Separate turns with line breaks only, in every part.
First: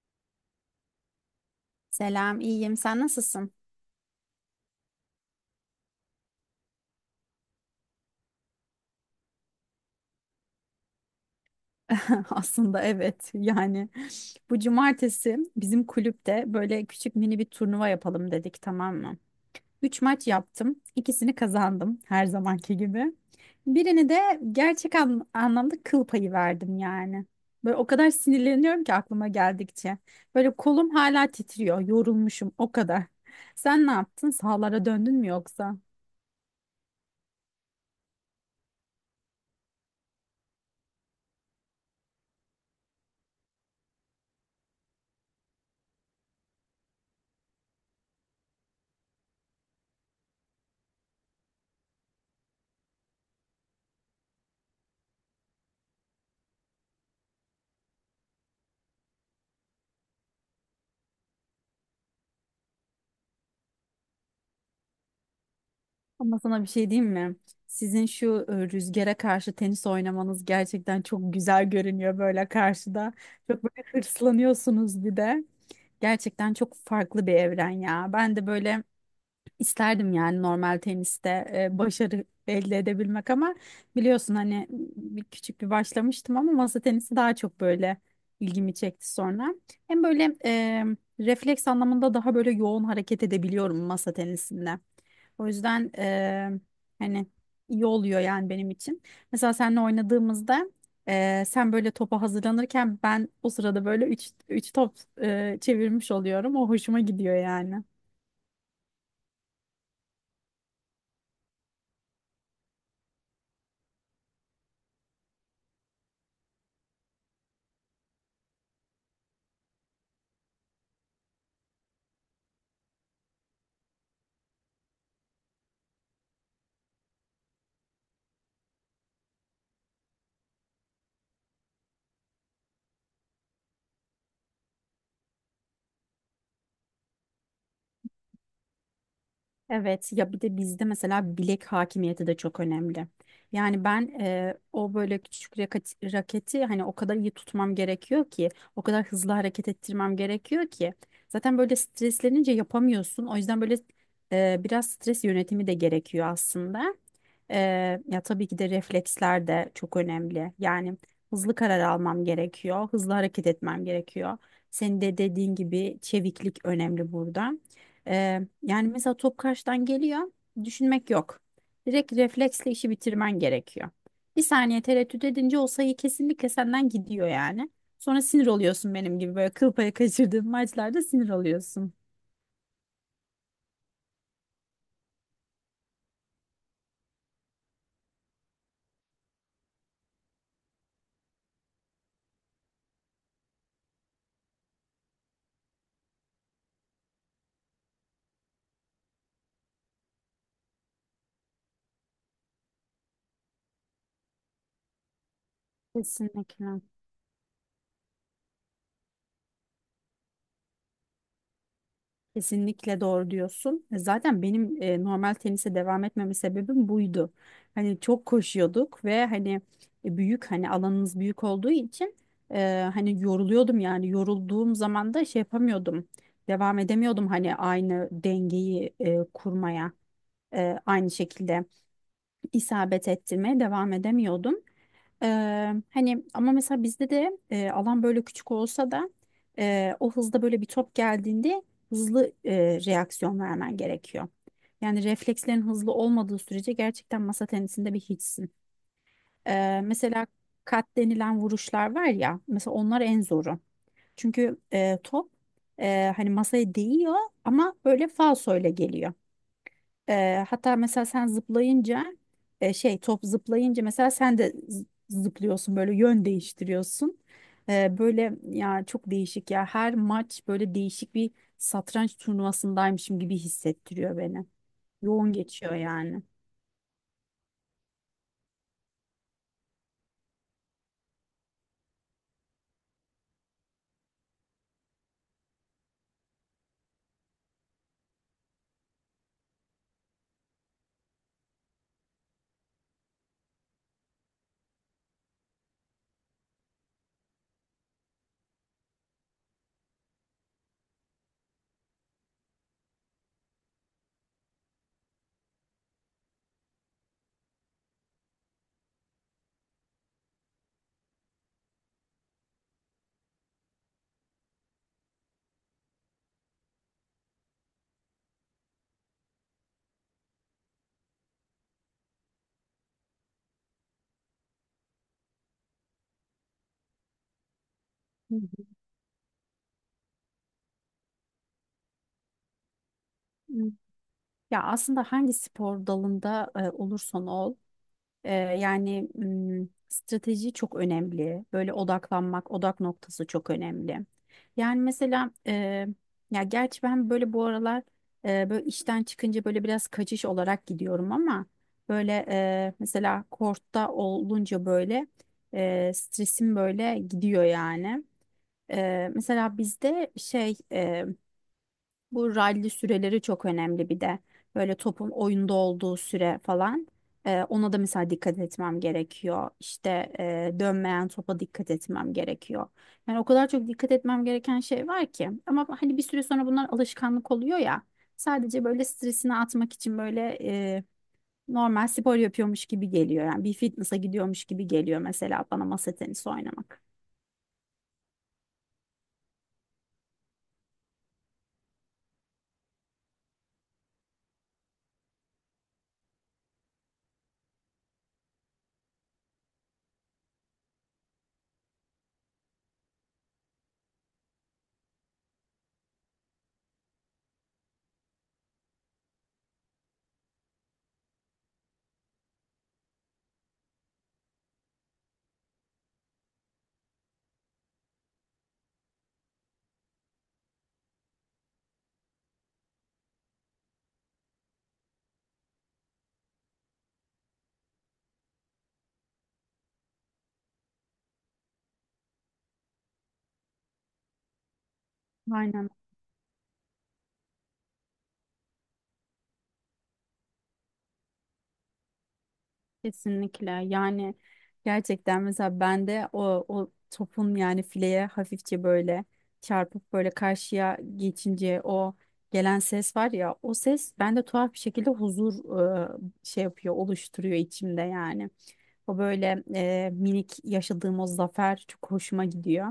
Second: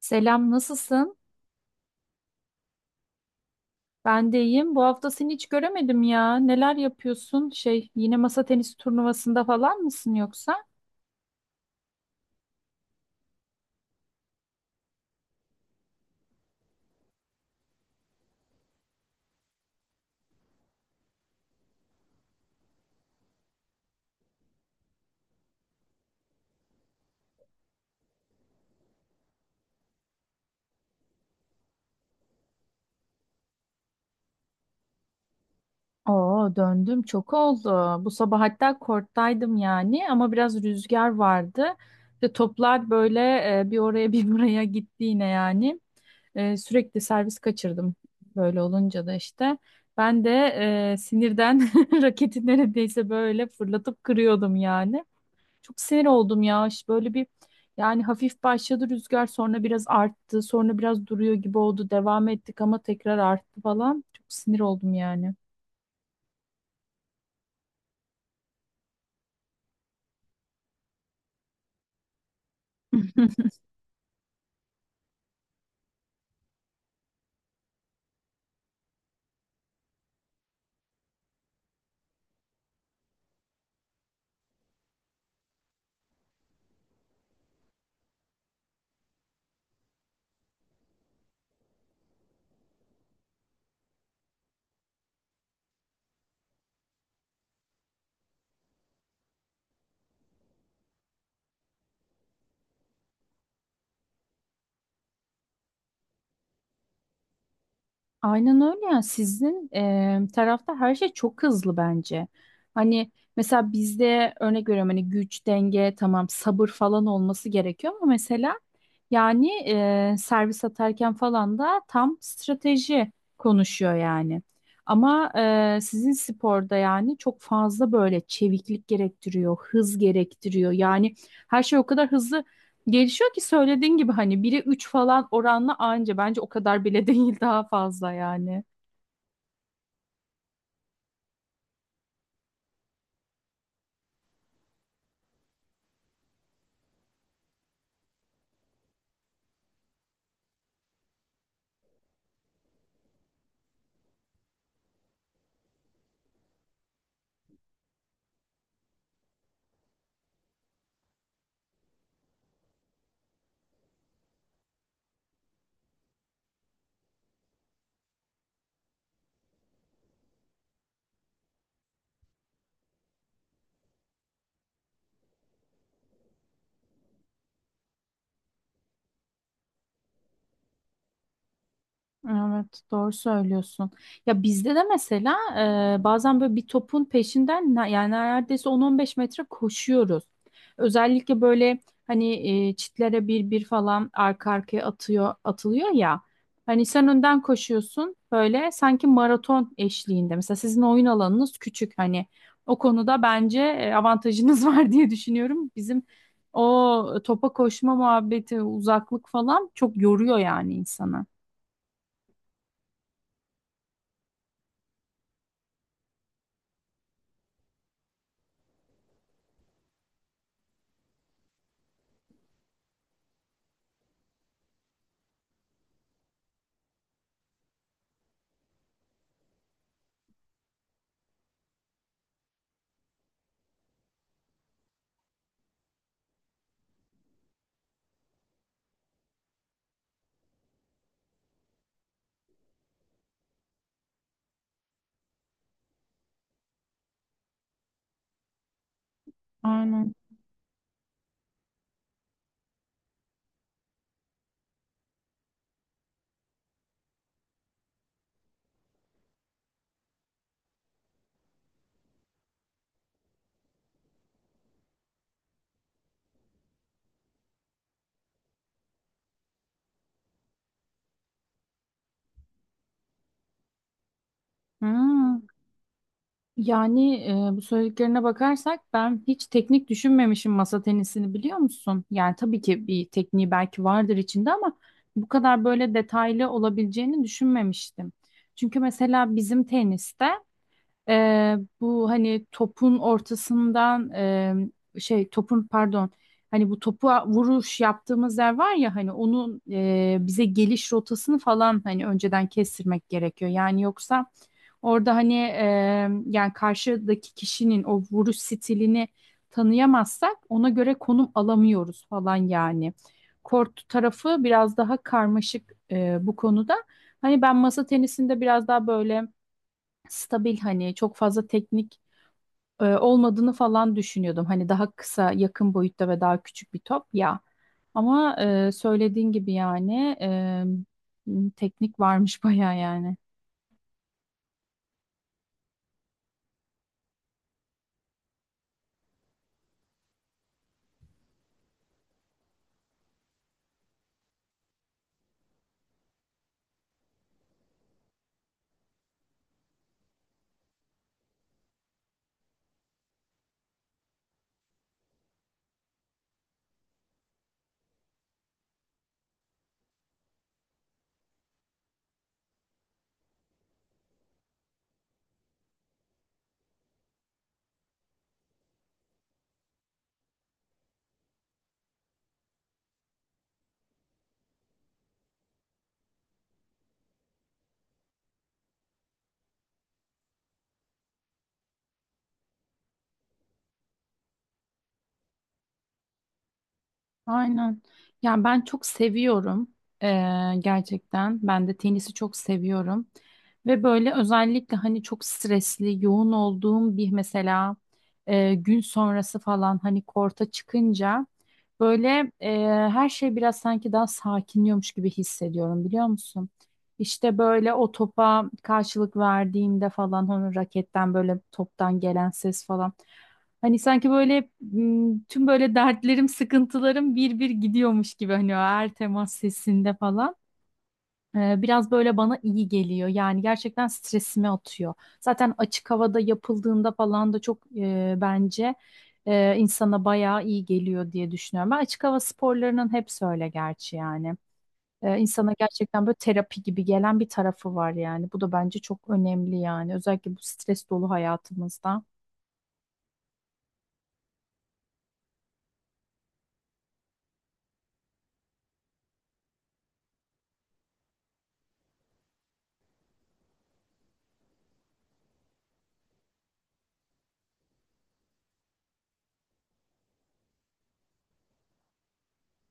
Selam, nasılsın?
Selam, iyiyim. Sen nasılsın?
Ben de iyiyim. Bu hafta seni hiç göremedim ya. Neler yapıyorsun? Yine masa tenisi turnuvasında falan mısın yoksa?
Aslında evet. Bu cumartesi bizim kulüpte böyle küçük mini bir turnuva yapalım dedik, tamam mı? Üç maç yaptım. İkisini kazandım her zamanki gibi. Birini de gerçek anlamda kıl payı verdim yani. Böyle o kadar sinirleniyorum ki aklıma geldikçe. Böyle kolum hala titriyor. Yorulmuşum o kadar. Sen ne yaptın? Sahalara döndün mü yoksa?
Oo, döndüm. Çok oldu. Bu sabah hatta korttaydım yani ama biraz rüzgar vardı. İşte toplar böyle bir oraya bir buraya gitti yine yani. Sürekli servis kaçırdım. Böyle olunca da işte ben de sinirden raketi neredeyse böyle fırlatıp kırıyordum yani. Çok sinir oldum ya. İşte böyle bir yani hafif başladı rüzgar, sonra biraz arttı, sonra biraz duruyor gibi oldu. Devam ettik ama tekrar arttı falan. Çok sinir oldum yani.
Ama sana bir şey diyeyim mi? Sizin şu rüzgara karşı tenis oynamanız gerçekten çok güzel görünüyor böyle karşıda. Çok böyle hırslanıyorsunuz bir de. Gerçekten çok farklı bir evren ya. Ben de böyle İsterdim yani normal teniste başarı elde edebilmek ama biliyorsun hani bir küçük bir başlamıştım ama masa tenisi daha çok böyle ilgimi çekti sonra. Hem böyle refleks anlamında daha böyle yoğun hareket edebiliyorum masa tenisinde. O yüzden hani iyi oluyor yani benim için. Mesela seninle oynadığımızda sen böyle topa hazırlanırken ben o sırada böyle 3 3 top çevirmiş oluyorum. O hoşuma gidiyor yani.
Aynen öyle ya. Sizin tarafta her şey çok hızlı bence. Hani mesela bizde örnek veriyorum, hani güç, denge, tamam, sabır falan olması gerekiyor ama mesela yani servis atarken falan da tam strateji konuşuyor yani. Ama sizin sporda yani çok fazla böyle çeviklik gerektiriyor, hız gerektiriyor. Yani her şey o kadar hızlı gelişiyor ki söylediğin gibi hani 1'e 3 falan oranla anca, bence o kadar bile değil, daha fazla yani.
Evet ya bir de bizde mesela bilek hakimiyeti de çok önemli. Yani ben o böyle küçük raketi hani o kadar iyi tutmam gerekiyor ki o kadar hızlı hareket ettirmem gerekiyor ki zaten böyle streslenince yapamıyorsun. O yüzden böyle biraz stres yönetimi de gerekiyor aslında. Ya tabii ki de refleksler de çok önemli. Yani hızlı karar almam gerekiyor, hızlı hareket etmem gerekiyor. Senin de dediğin gibi çeviklik önemli burada. Yani mesela top karşıdan geliyor, düşünmek yok. Direkt refleksle işi bitirmen gerekiyor. Bir saniye tereddüt edince o sayı kesinlikle senden gidiyor yani. Sonra sinir oluyorsun benim gibi böyle kıl payı kaçırdığın maçlarda sinir oluyorsun.
Evet, doğru söylüyorsun. Ya bizde de mesela bazen böyle bir topun peşinden yani neredeyse on on beş metre koşuyoruz. Özellikle böyle hani çitlere bir bir falan arka arkaya atıyor atılıyor ya. Hani sen önden koşuyorsun böyle sanki maraton eşliğinde. Mesela sizin oyun alanınız küçük, hani o konuda bence avantajınız var diye düşünüyorum. Bizim
Kesinlikle.
o topa koşma muhabbeti, uzaklık falan çok yoruyor yani insanı.
Kesinlikle doğru diyorsun. Zaten benim normal tenise devam etmeme sebebim buydu. Hani çok koşuyorduk ve hani büyük hani alanımız büyük olduğu için hani yoruluyordum yani yorulduğum zaman da şey yapamıyordum. Devam edemiyordum hani aynı dengeyi kurmaya, aynı şekilde isabet ettirmeye devam edemiyordum. Hani ama mesela bizde de alan böyle küçük olsa da o hızda böyle bir top geldiğinde hızlı reaksiyon vermen gerekiyor. Yani reflekslerin hızlı olmadığı sürece gerçekten masa tenisinde bir hiçsin. Mesela kat denilen vuruşlar var ya mesela onlar en zoru. Çünkü top hani masaya değiyor ama böyle falsoyla geliyor. Hatta mesela sen zıplayınca şey top zıplayınca mesela sen de zıplıyorsun böyle yön değiştiriyorsun. Böyle ya çok değişik ya her maç böyle değişik bir satranç turnuvasındaymışım gibi hissettiriyor beni. Yoğun
Hmm,
geçiyor yani.
Yani bu söylediklerine bakarsak ben hiç teknik düşünmemişim masa tenisini, biliyor musun? Yani tabii ki bir tekniği belki vardır içinde ama bu kadar böyle detaylı olabileceğini düşünmemiştim. Çünkü mesela bizim teniste bu hani topun ortasından topun, pardon, hani bu topu vuruş yaptığımız yer var ya, hani onun bize geliş rotasını falan hani önceden kestirmek gerekiyor. Yani yoksa orada hani yani karşıdaki kişinin o vuruş stilini tanıyamazsak ona göre konum alamıyoruz falan yani. Kort tarafı biraz daha karmaşık bu konuda. Hani ben masa tenisinde biraz daha böyle stabil, hani çok fazla teknik olmadığını falan düşünüyordum. Hani daha kısa, yakın boyutta ve daha küçük bir top ya. Ama
Hı
söylediğin gibi yani teknik varmış bayağı yani.
hı. Ya aslında hangi spor dalında olursan ol. Yani strateji çok önemli. Böyle odaklanmak, odak noktası çok önemli. Yani mesela ya gerçi ben böyle bu aralar böyle işten çıkınca böyle biraz kaçış olarak gidiyorum ama böyle mesela kortta olunca böyle stresim böyle gidiyor yani. Mesela bizde şey bu rally süreleri çok önemli bir de. Böyle topun oyunda olduğu süre falan. Ona da mesela dikkat etmem gerekiyor. İşte dönmeyen topa dikkat etmem gerekiyor. Yani o kadar çok dikkat etmem gereken şey var ki. Ama hani bir süre sonra bunlar alışkanlık oluyor ya. Sadece böyle stresini atmak için böyle normal spor yapıyormuş gibi geliyor. Yani bir fitness'a gidiyormuş gibi geliyor mesela bana masa tenisi oynamak.
Aynen. Ya ben çok seviyorum gerçekten. Ben de tenisi çok seviyorum. Ve böyle özellikle hani çok stresli, yoğun olduğum bir mesela gün sonrası falan hani korta çıkınca böyle her şey biraz sanki daha sakinliyormuş gibi hissediyorum, biliyor musun? İşte böyle o topa karşılık verdiğimde falan onun raketten böyle toptan gelen ses falan. Hani sanki böyle tüm böyle dertlerim, sıkıntılarım bir bir gidiyormuş gibi hani o her temas sesinde falan. Biraz böyle bana iyi geliyor. Yani gerçekten stresimi atıyor. Zaten açık havada yapıldığında falan da çok bence insana bayağı iyi geliyor diye düşünüyorum. Ben açık hava sporlarının hepsi öyle gerçi yani insana
Aynen.
gerçekten böyle terapi gibi gelen bir tarafı var yani. Bu da bence çok önemli yani. Özellikle bu stres dolu hayatımızda.
Kesinlikle yani gerçekten mesela bende o topun yani fileye hafifçe böyle çarpıp böyle karşıya geçince o gelen ses var ya o ses bende tuhaf bir şekilde huzur e, şey yapıyor oluşturuyor içimde yani. O böyle minik yaşadığım o zafer çok hoşuma gidiyor.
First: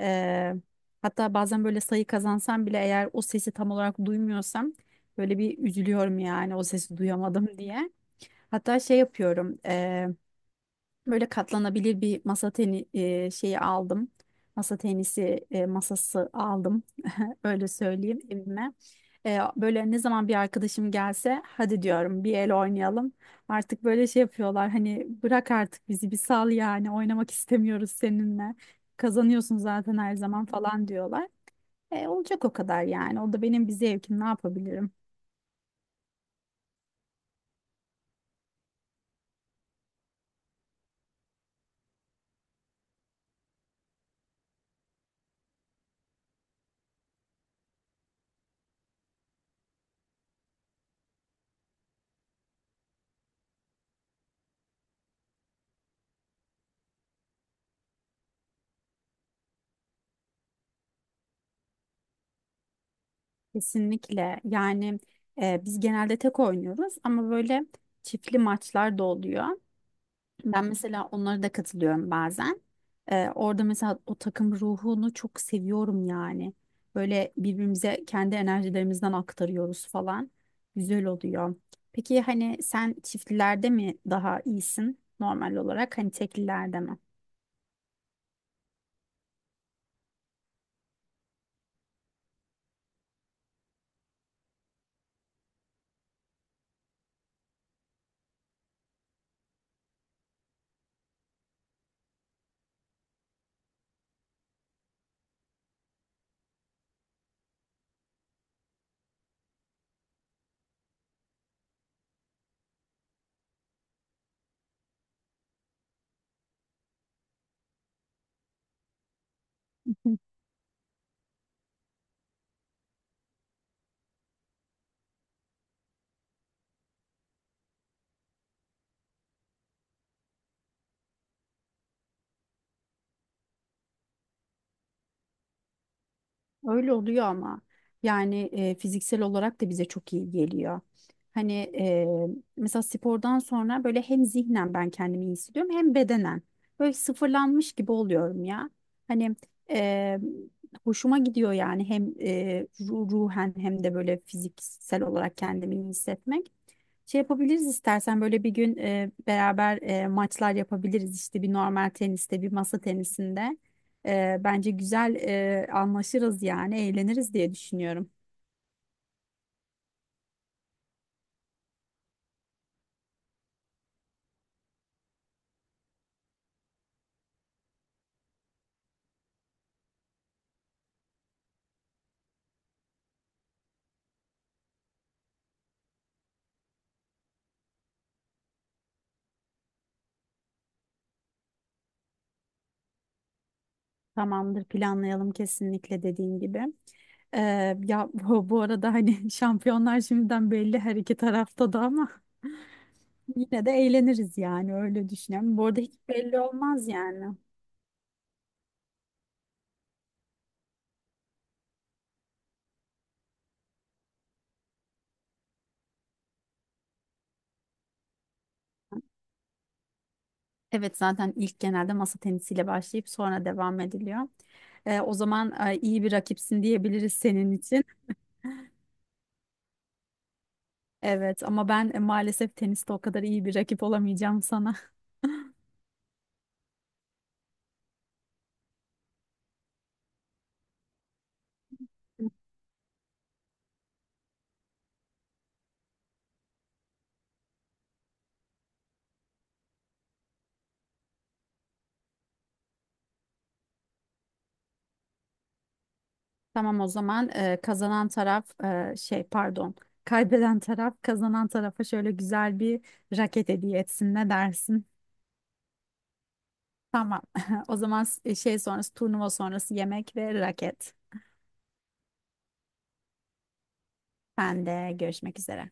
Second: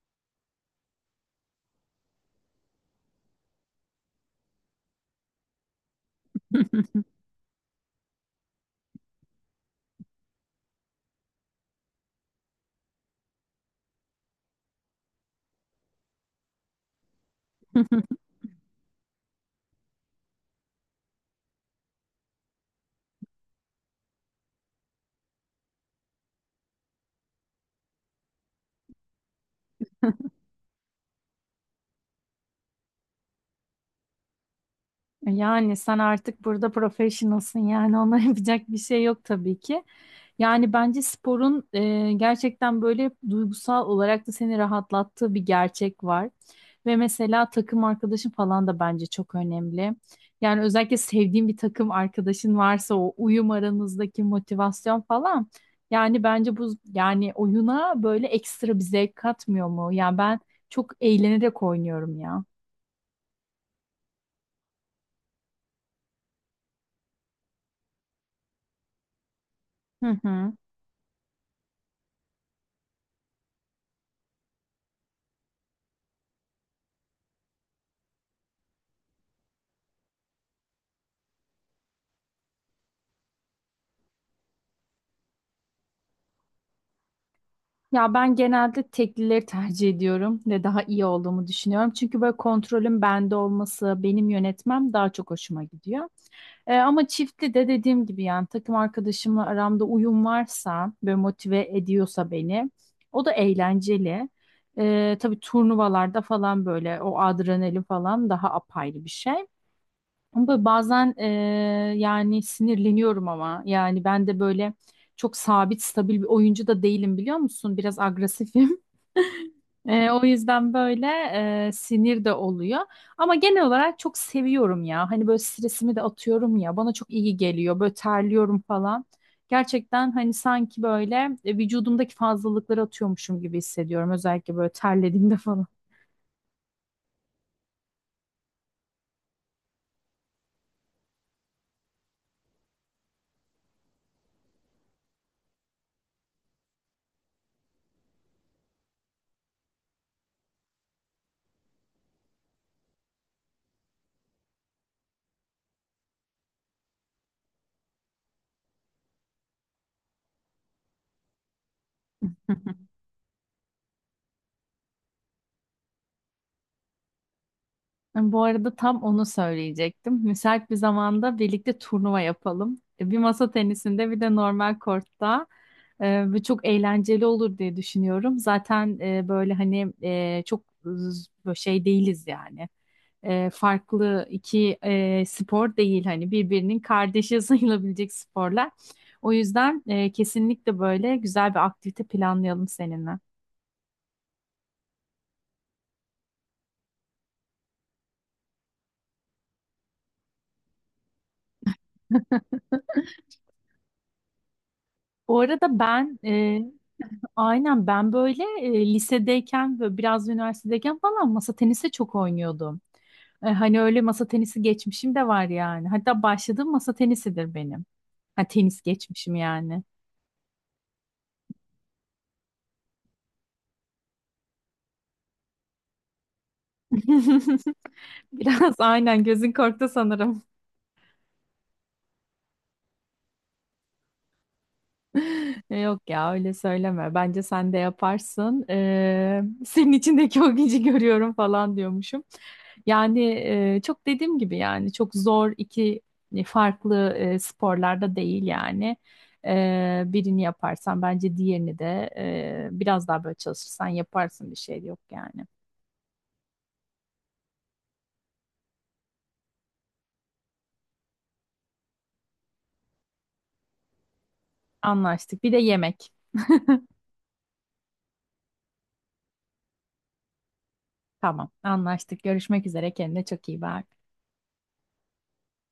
E, Hatta bazen böyle sayı kazansam bile eğer o sesi tam olarak duymuyorsam böyle bir üzülüyorum yani o sesi duyamadım diye. Hatta şey yapıyorum. Böyle katlanabilir bir masa şeyi aldım. Masa tenisi masası aldım. Öyle söyleyeyim evime. Böyle ne zaman bir arkadaşım gelse hadi diyorum bir el oynayalım. Artık böyle şey yapıyorlar hani bırak artık bizi bir sal yani oynamak istemiyoruz seninle. Kazanıyorsun zaten her zaman falan diyorlar. Olacak o kadar yani. O da benim bir zevkim, ne yapabilirim?
Yani sen artık burada professionalsın yani ona yapacak bir şey yok tabii ki. Yani bence sporun gerçekten böyle duygusal olarak da seni rahatlattığı bir gerçek var. Ve mesela takım arkadaşın falan da bence çok önemli. Yani özellikle sevdiğin bir takım arkadaşın varsa o uyum, aranızdaki motivasyon falan. Yani bence bu yani oyuna böyle ekstra bir zevk katmıyor mu? Yani ben çok eğlenerek oynuyorum ya.
Kesinlikle yani biz genelde tek oynuyoruz ama böyle çiftli maçlar da oluyor.
Hı hı.
Ben mesela onlara da katılıyorum bazen. Orada mesela o takım ruhunu çok seviyorum yani. Böyle birbirimize kendi enerjilerimizden aktarıyoruz falan. Güzel oluyor. Peki hani sen çiftlilerde mi daha iyisin normal olarak? Hani teklilerde mi?
Ya ben genelde teklileri tercih ediyorum ve daha iyi olduğumu düşünüyorum. Çünkü böyle kontrolün bende olması, benim yönetmem daha çok hoşuma gidiyor. Ama çiftli de dediğim gibi yani takım arkadaşımla aramda uyum varsa ve motive ediyorsa beni, o da eğlenceli. Tabii turnuvalarda falan böyle o adrenalin falan daha apayrı bir şey. Ama bazen yani sinirleniyorum ama yani ben de böyle çok sabit, stabil bir oyuncu da değilim, biliyor musun? Biraz agresifim. O yüzden böyle sinir de oluyor. Ama genel olarak çok seviyorum ya. Hani böyle stresimi de atıyorum ya. Bana çok iyi geliyor. Böyle terliyorum falan. Gerçekten hani sanki böyle vücudumdaki fazlalıkları atıyormuşum gibi hissediyorum. Özellikle böyle terlediğimde falan.
Öyle oluyor ama yani fiziksel olarak da bize çok iyi geliyor. Hani e, mesela spordan sonra böyle hem zihnen ben kendimi iyi hissediyorum hem bedenen. Böyle sıfırlanmış gibi oluyorum ya. Hani e, hoşuma gidiyor yani hem ruhen hem de böyle fiziksel olarak kendimi iyi hissetmek. Şey yapabiliriz istersen böyle bir gün beraber maçlar yapabiliriz işte bir normal teniste bir masa tenisinde. Bence güzel anlaşırız yani eğleniriz diye düşünüyorum.
Bu arada tam onu söyleyecektim. Müsait bir zamanda birlikte turnuva yapalım. Bir masa tenisinde, bir de normal kortta. Ve çok eğlenceli olur diye düşünüyorum. Zaten böyle hani çok böyle şey değiliz yani. Farklı iki spor değil, hani birbirinin kardeşi sayılabilecek sporlar. O yüzden kesinlikle böyle güzel bir aktivite planlayalım seninle.
Tamamdır, planlayalım kesinlikle dediğin gibi. E, Ya bu arada hani şampiyonlar şimdiden belli her iki tarafta da ama yine de eğleniriz yani öyle
Bu
düşünüyorum. Bu
arada
arada hiç
ben
belli
e,
olmaz yani.
Aynen, ben böyle lisedeyken ve biraz da üniversitedeyken falan masa tenisi çok oynuyordum. Hani öyle masa tenisi geçmişim de var yani. Hatta başladığım masa tenisidir benim. Ha, tenis geçmişim yani.
Evet, zaten ilk genelde masa tenisiyle başlayıp sonra devam ediliyor. O zaman iyi bir rakipsin diyebiliriz senin için.
Biraz aynen gözün korktu sanırım.
Evet ama ben maalesef teniste o kadar iyi bir rakip olamayacağım sana.
Yok ya, öyle söyleme. Bence sen de yaparsın. Senin içindeki o gücü görüyorum falan diyormuşum. Yani çok dediğim gibi yani çok zor iki farklı sporlarda değil yani. Birini yaparsan bence diğerini de biraz daha böyle çalışırsan yaparsın, bir şey yok yani.
Tamam, o zaman kazanan taraf e, şey pardon kaybeden taraf kazanan tarafa şöyle güzel bir raket hediye etsin, ne dersin?
Anlaştık. Bir de yemek.
Tamam, o zaman s- şey sonrası turnuva sonrası yemek ve raket.
Tamam, anlaştık. Görüşmek üzere. Kendine çok iyi bak.
Ben de görüşmek üzere.